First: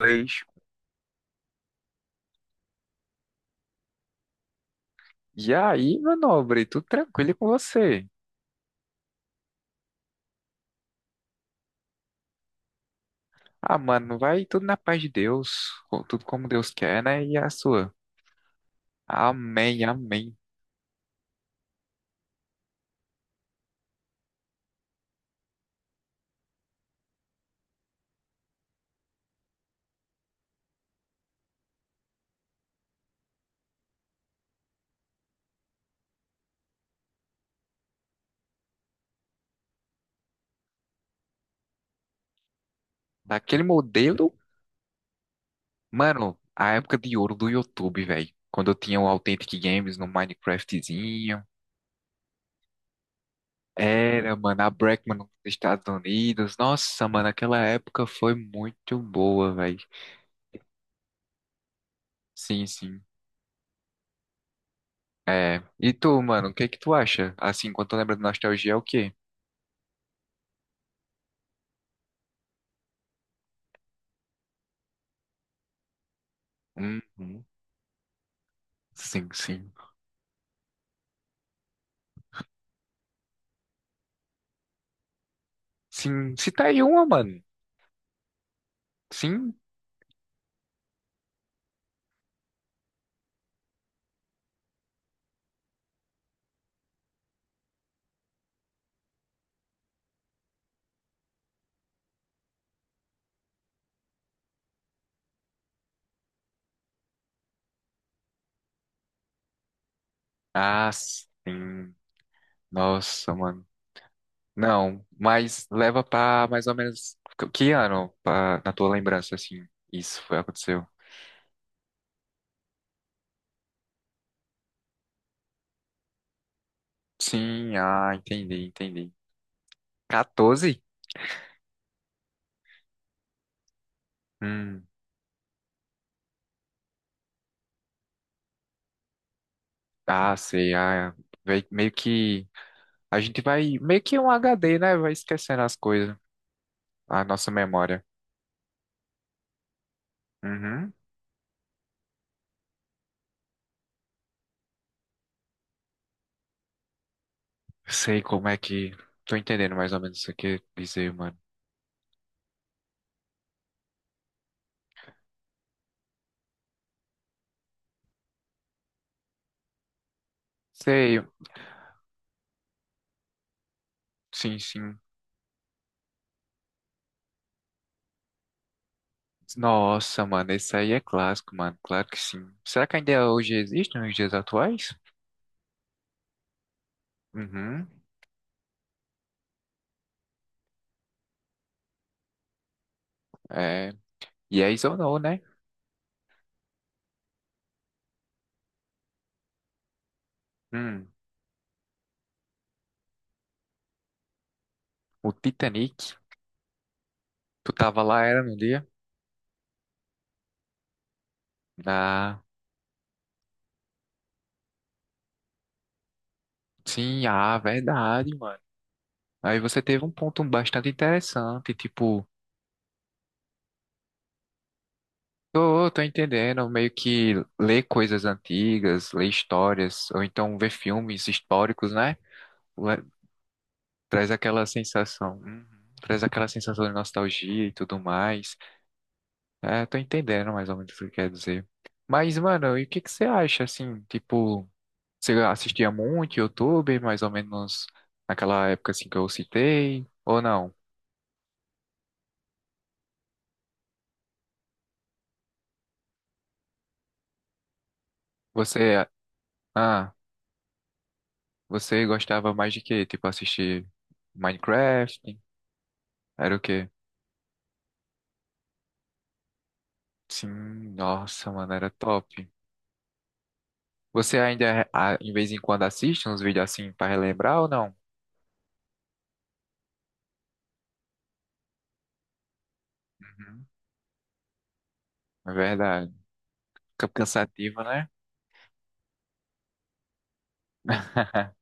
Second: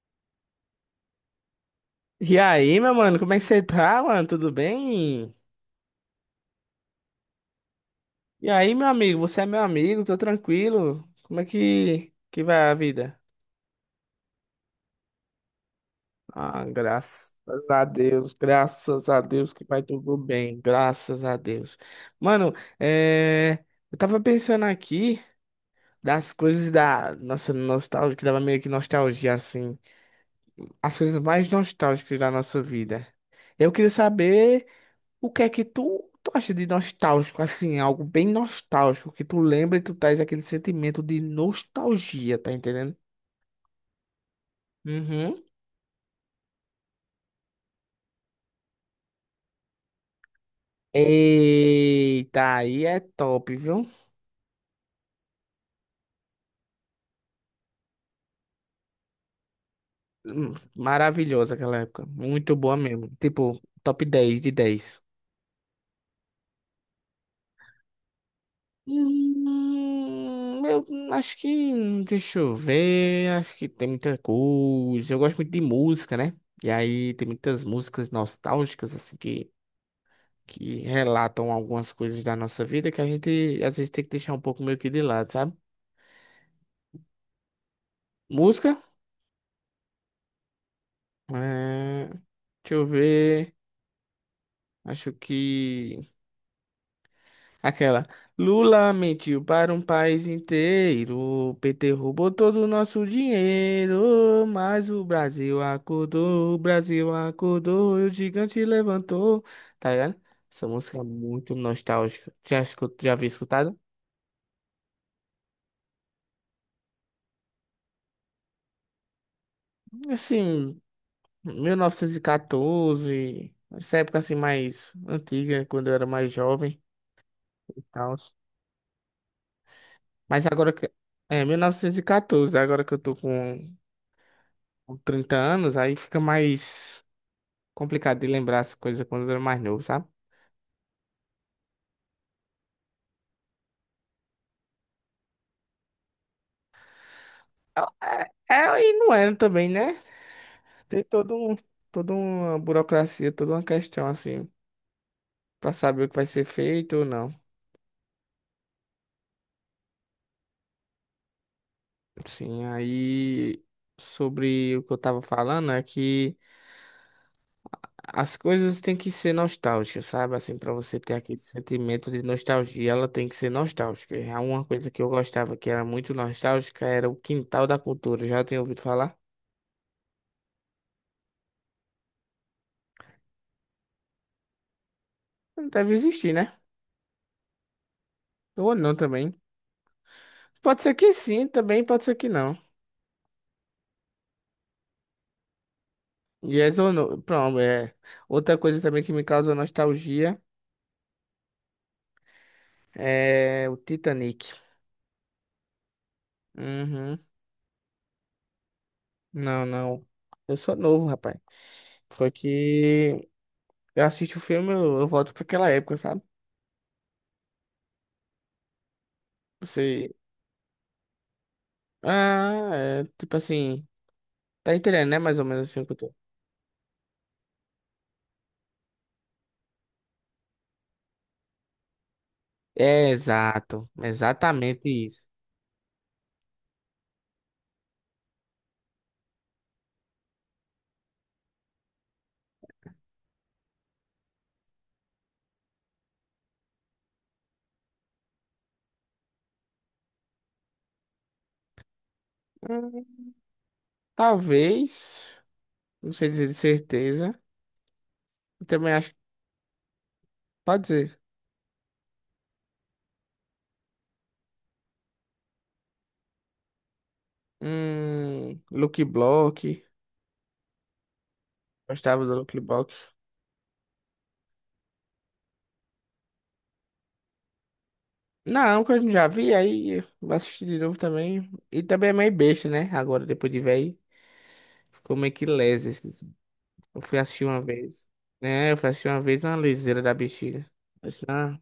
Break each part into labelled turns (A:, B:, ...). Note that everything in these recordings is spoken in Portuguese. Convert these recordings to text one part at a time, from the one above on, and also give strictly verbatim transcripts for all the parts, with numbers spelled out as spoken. A: Inglês.
B: E aí, meu mano, como é que você tá, mano? Tudo bem?
A: E aí, meu nobre, tudo tranquilo com você?
B: E aí, meu amigo, você é meu amigo, tô tranquilo. Como é que, que vai a vida?
A: Ah, mano, vai tudo na paz de Deus, com- tudo como
B: Ah,
A: Deus quer, né? E
B: graças
A: a
B: a
A: sua?
B: Deus, graças a Deus que
A: Amém,
B: vai tudo
A: amém.
B: bem, graças a Deus. Mano, é... eu tava pensando aqui das coisas da nossa nostalgia, que dava meio que nostalgia, assim. As coisas mais nostálgicas da nossa vida. Eu queria saber. O que é que tu, tu acha de nostálgico, assim, algo bem nostálgico, que tu lembra e tu traz aquele sentimento de nostalgia, tá entendendo?
A: Daquele modelo,
B: Uhum.
A: mano, a época de ouro do YouTube, velho. Quando eu tinha o Authentic Games no Minecraftzinho.
B: Eita, aí é top, viu?
A: Era, mano, a Breckman nos Estados Unidos. Nossa, mano, aquela época foi muito boa, velho.
B: Hum, Maravilhosa aquela época, muito
A: Sim,
B: boa
A: sim.
B: mesmo. Tipo, top dez de dez.
A: É. E tu, mano, o que que tu acha? Assim, quando tu lembra de nostalgia, é o quê?
B: Hum, eu acho que, deixa eu ver, acho que tem muita coisa. Eu gosto muito de música, né? E aí tem
A: Uhum.
B: muitas músicas nostálgicas, assim,
A: Sim,
B: que
A: sim.
B: que relatam algumas coisas da nossa vida que a gente às vezes tem que deixar um pouco meio que de lado, sabe?
A: Sim, cita aí uma, mano.
B: Música?
A: Sim.
B: É... Deixa eu ver. Acho que. Aquela. Lula mentiu para um país inteiro. O P T roubou todo o nosso dinheiro. Mas o Brasil acordou, o Brasil acordou e o gigante levantou. Tá ligado? Essa
A: Ah,
B: música é muito
A: sim.
B: nostálgica. Já, escu- já havia
A: Nossa, mano.
B: escutado?
A: Não, mas leva pra mais ou menos que que ano, pra- na tua lembrança, assim, isso foi,
B: Assim.
A: aconteceu.
B: mil novecentos e quatorze, essa época assim mais antiga, quando eu era mais jovem
A: Sim,
B: e
A: ah,
B: tal.
A: entendi, entendi.
B: Mas agora
A: quatorze?
B: que. É, mil novecentos e quatorze, agora que eu tô com
A: Hum,
B: com trinta anos, aí fica mais complicado de lembrar as coisas quando eu era mais novo, sabe?
A: ah, sei, ah, vei- meio que, a gente vai, meio que um H D, né, vai esquecendo as coisas, a nossa memória.
B: É, é, e não era também, né?
A: Uhum,
B: Tem todo um, toda uma burocracia, toda uma questão assim, pra saber o que vai ser feito ou não.
A: sei como é que, tô entendendo mais ou menos o que você quer dizer, mano.
B: Sim, aí sobre o que eu tava falando é que. As coisas têm que ser nostálgicas, sabe? Assim, para você ter
A: Sei,
B: aquele sentimento de nostalgia, ela tem que ser nostálgica. E há
A: sim,
B: uma coisa
A: sim.
B: que eu gostava que era muito nostálgica, era o Quintal da Cultura. Já tinha ouvido falar?
A: Nossa, mano, esse aí é clássico, mano. Claro que sim. Será que ainda hoje existe nos dias atuais?
B: Não deve existir, né?
A: Uhum.
B: Ou não também. Pode ser que sim, também pode ser que não.
A: É. Yes ou não, né?
B: Yes ou no. Pronto, é. Outra coisa também que me causou nostalgia
A: Hum.
B: é o Titanic.
A: O Titanic.
B: Uhum.
A: Tu tava lá, era no dia?
B: Não, não. Eu sou novo, rapaz. Foi
A: Ah,
B: que eu assisto o filme, eu, eu volto para aquela época, sabe?
A: sim, ah, verdade, mano. Aí você teve
B: Você.
A: um ponto bastante interessante, tipo,
B: Ah, é, tipo assim, tá entendendo, né? Mais ou menos assim o
A: tô,
B: que eu
A: tô
B: tô.
A: entendendo, meio que ler coisas antigas, ler histórias, ou então ver filmes históricos, né? Le-
B: É, exato,
A: Traz aquela
B: exatamente isso.
A: sensação, uhum, traz aquela sensação de nostalgia e tudo mais. É, tô entendendo mais ou menos o que quer dizer. Mas, mano, e o que que você acha, assim, tipo, você assistia muito YouTube, mais ou menos naquela época, assim, que eu citei, ou não?
B: Hum, talvez, não sei dizer de certeza. Eu também
A: Você,
B: acho que
A: ah,
B: pode ser.
A: você gostava mais de quê? Tipo, assistir Minecraft? Era o quê?
B: Hum, Lucky Block,
A: Sim, nossa, mano, era
B: gostava
A: top.
B: do Lucky Block.
A: Você ainda, ah, em vez em quando, assiste uns vídeos assim pra relembrar ou não?
B: Não, que eu já vi, aí vou assistir de novo também. E também é meio besta, né? Agora, depois de
A: Uhum,
B: velho, ficou meio que
A: é
B: lesa.
A: verdade.
B: esses- Eu
A: Fica
B: fui assistir uma
A: cansativo,
B: vez,
A: né?
B: né? Eu fui assistir uma vez na liseira da bexiga. Mas,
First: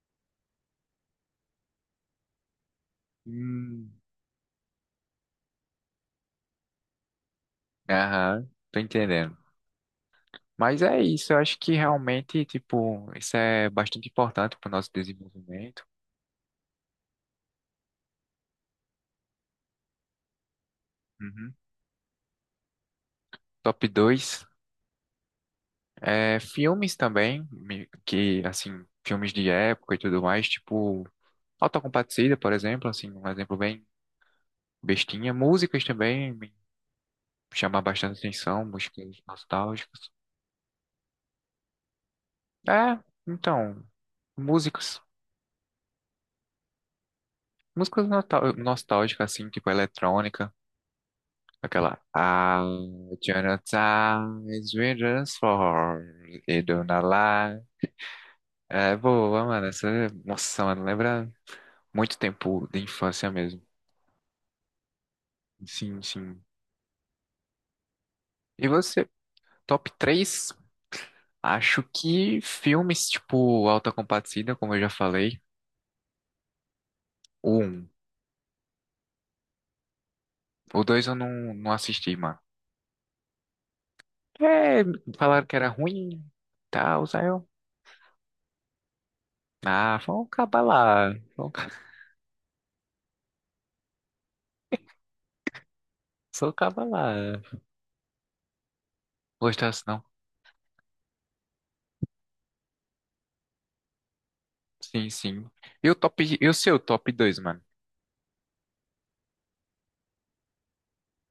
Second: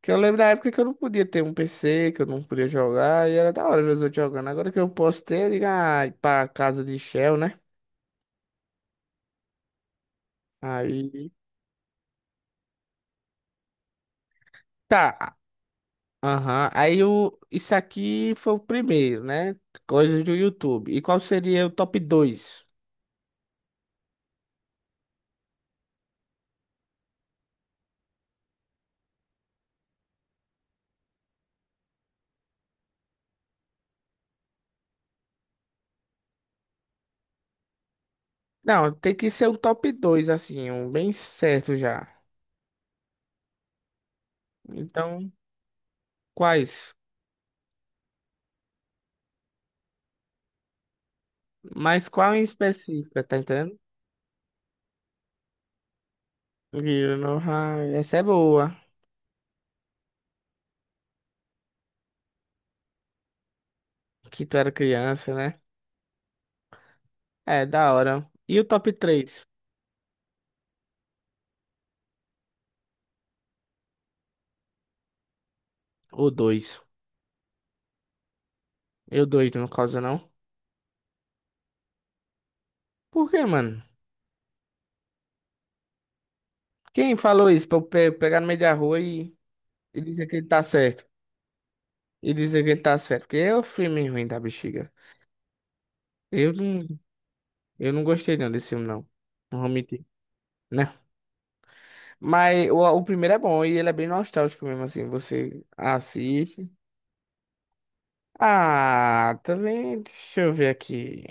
B: que eu lembro da época que eu não podia ter um P C, que eu não podia jogar, e era da hora
A: Hum,
B: ver os outros jogando. Agora que eu posso ter, eu digo, ah, ir pra casa de Shell, né?
A: aham, tô entendendo. Mas é
B: Aí.
A: isso, eu acho que realmente, tipo, isso é bastante importante para o nosso
B: Tá.
A: desenvolvimento.
B: Aham. Aí o. Isso aqui foi o primeiro, né? Coisas do YouTube. E qual
A: Uhum.
B: seria o top dois?
A: Top dois. É, filmes também, me- que, assim, filmes de época e tudo mais, tipo, Autocompadecida, por exemplo, assim, um exemplo bem bestinha. Músicas também me chamam bastante atenção,
B: Não, tem
A: músicas
B: que ser um top
A: nostálgicas.
B: dois assim, um bem certo já.
A: É, então, músicas,
B: Então, quais?
A: músicas nostal- nostálgicas, assim, tipo, eletrônica. Aquela
B: Mas qual em
A: I'll
B: específico, tá entendendo?
A: Jonathan's Rangers for e Dona
B: Viu, no
A: Lá.
B: raio. Essa é boa.
A: É boa, mano. Essa, nossa, mano, lembra muito tempo de infância mesmo.
B: Que tu era criança, né?
A: Sim, sim.
B: É, da hora. E o
A: E
B: top
A: você,
B: três?
A: top três. Acho que filmes tipo Alta Compadecida, como eu já falei.
B: Ou dois.
A: O um.
B: Eu dois, no caso, não.
A: O dois eu não, não assisti, mano.
B: Por quê, mano?
A: É, falaram que era ruim, tal,
B: Quem
A: saiu.
B: falou isso pra eu pe- pegar no meio da rua e,
A: Ah,
B: e
A: vamos
B: dizer que ele
A: acabar
B: tá certo?
A: lá. Vamos ca-
B: E dizer que ele tá certo? Porque é o filme ruim da bexiga.
A: Só
B: Eu
A: acabar
B: não,
A: lá.
B: eu não gostei não desse filme, não. Não vou
A: Gostasse não,
B: mentir. Né? Mas o, o primeiro é bom e ele é bem nostálgico mesmo,
A: sim,
B: assim.
A: sim.
B: Você
A: E o top, e o
B: assiste.
A: seu top dois mano?
B: Ah, também. Deixa eu ver aqui.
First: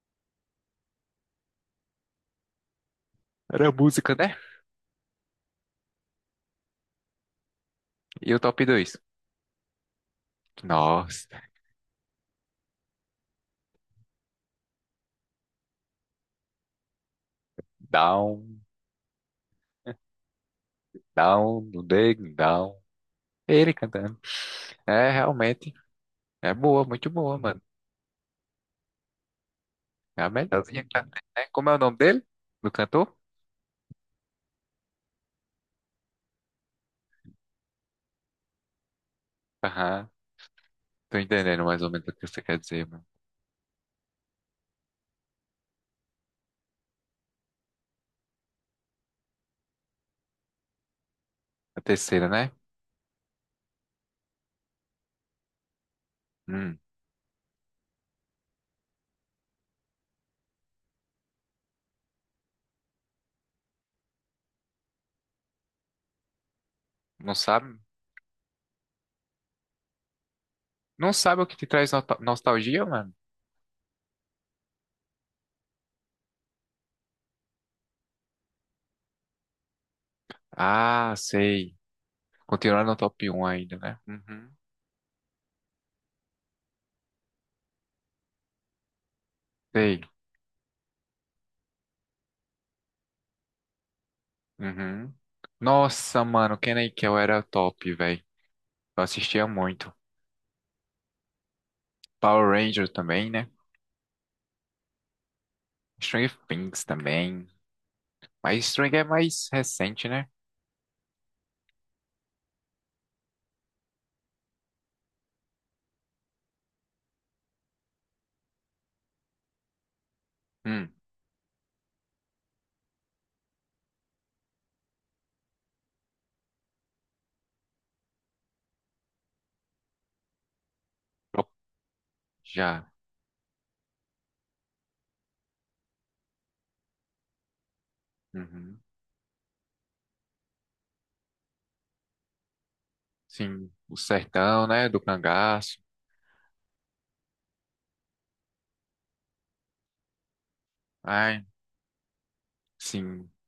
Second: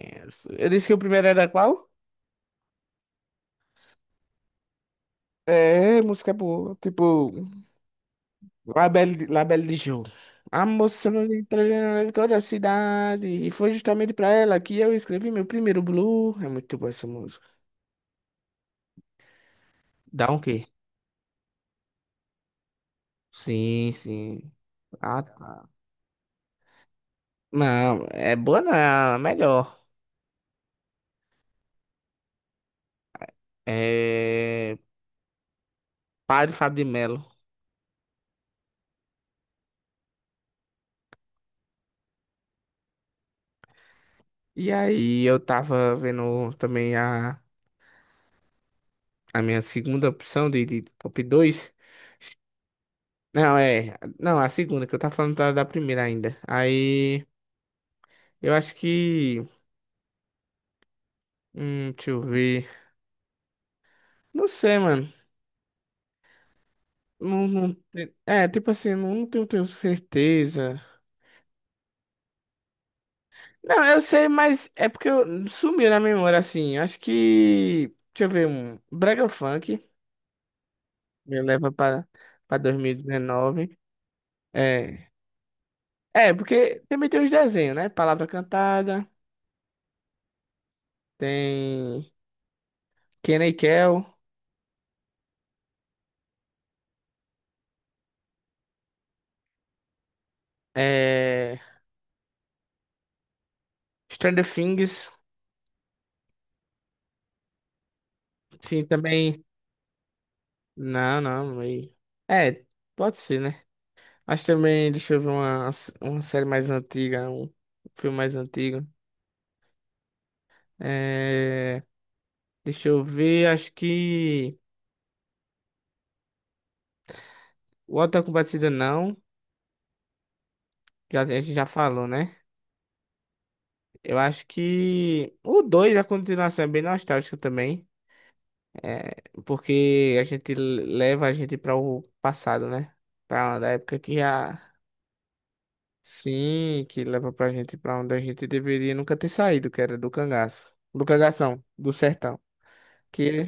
B: Eu disse que o primeiro era qual?
A: Era música, né?
B: É, música boa. Tipo.
A: E o top dois.
B: La Belle, La Belle de Jour. A moça não
A: Nossa,
B: entra em toda a cidade. E foi justamente pra ela que eu escrevi meu primeiro blue. É muito boa essa música.
A: down,
B: Dá um quê?
A: down, down, down. Ele
B: Sim,
A: cantando.
B: sim.
A: É,
B: Ah, tá.
A: realmente, é boa, muito boa, mano.
B: Não, é boa não, é melhor.
A: É a melhorzinha que já tem, né? Como é o nome dele? Do cantor?
B: É Padre Fábio de Melo.
A: Aham, tô entendendo mais ou menos o que você quer dizer, mano.
B: E aí eu tava vendo também a, a minha segunda opção de, de top dois.
A: A terceira, né?
B: Não, é. Não, a segunda, que eu tava falando da, da primeira ainda.
A: Hum,
B: Aí eu acho que. Hum, deixa eu ver. Não sei, mano.
A: não
B: Não, não,
A: sabe?
B: te- é, tipo assim, não, tenho, tenho certeza.
A: Não sabe o que te traz nota- nostalgia, mano?
B: Não, eu sei, mas é porque eu, sumiu na memória, assim. Acho que. Deixa eu ver, um Brega Funk
A: Ah,
B: me leva
A: sei.
B: pra, pra
A: Continuando no top um ainda,
B: dois mil e dezenove.
A: né? Uhum.
B: É. É, porque também tem os desenhos, né? Palavra Cantada,
A: Sei.
B: tem Kenny Kel,
A: Uhum. Nossa, mano, Kel era top, velho. Eu assistia muito.
B: é.
A: Power Ranger também, né?
B: Stranger Things,
A: Stranger Things também. Mas
B: sim,
A: Stranger é
B: também.
A: mais recente, né?
B: Não, não, meio. É, pode ser, né? Mas também, deixa eu ver uma, uma série mais antiga, um filme mais antigo.
A: Hum,
B: É, deixa eu ver, acho que o Auto da Compadecida não, já, a
A: eu-
B: gente já falou, né?
A: já.
B: Eu acho que o dois a continuação é bem nostálgica também,
A: Uhum.
B: é, porque a gente leva a gente para o passado, né? Para uma da
A: Sim, o
B: época que a...
A: sertão, né? Do cangaço.
B: Sim, que leva pra gente pra onde a gente deveria nunca ter saído, que era do cangaço. Do cangaço
A: Ai,
B: não, do sertão.
A: sim.
B: Que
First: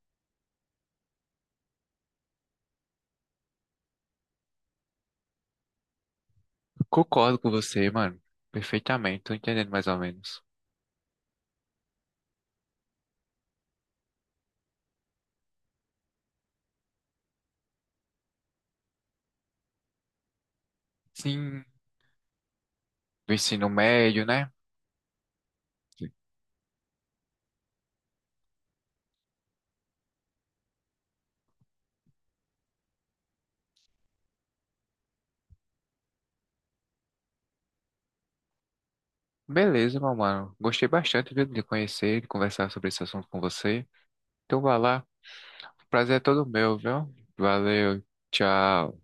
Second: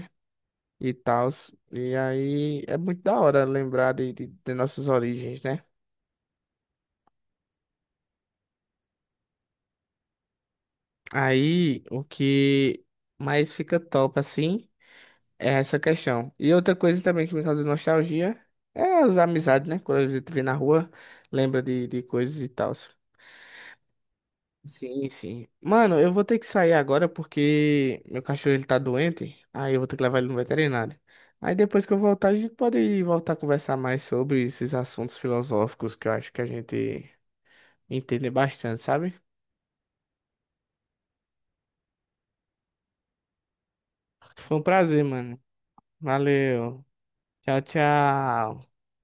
B: e tal. E aí é muito da hora lembrar de, de, de nossas origens, né?
A: Concordo com você, mano. Perfeitamente, tô entendendo mais ou menos.
B: Aí o que mais fica top assim é essa questão. E outra coisa também que me causa nostalgia é as amizades, né? Quando a gente vê na rua, lembra
A: Sim,
B: de, de coisas e tal.
A: do ensino médio, né?
B: Sim, sim. Mano, eu vou ter que sair agora porque meu cachorro ele tá doente. Aí eu vou ter que levar ele no veterinário. Aí depois que eu voltar, a gente pode voltar a conversar mais sobre esses assuntos filosóficos que eu acho que a gente entender bastante, sabe?
A: Beleza, meu mano. Gostei bastante viu, de conhecer, de conversar sobre esse assunto com você.
B: Foi
A: Então,
B: um
A: vai
B: prazer,
A: lá.
B: mano.
A: Prazer é todo meu,
B: Valeu.
A: viu?
B: Tchau,
A: Valeu,
B: tchau.
A: tchau.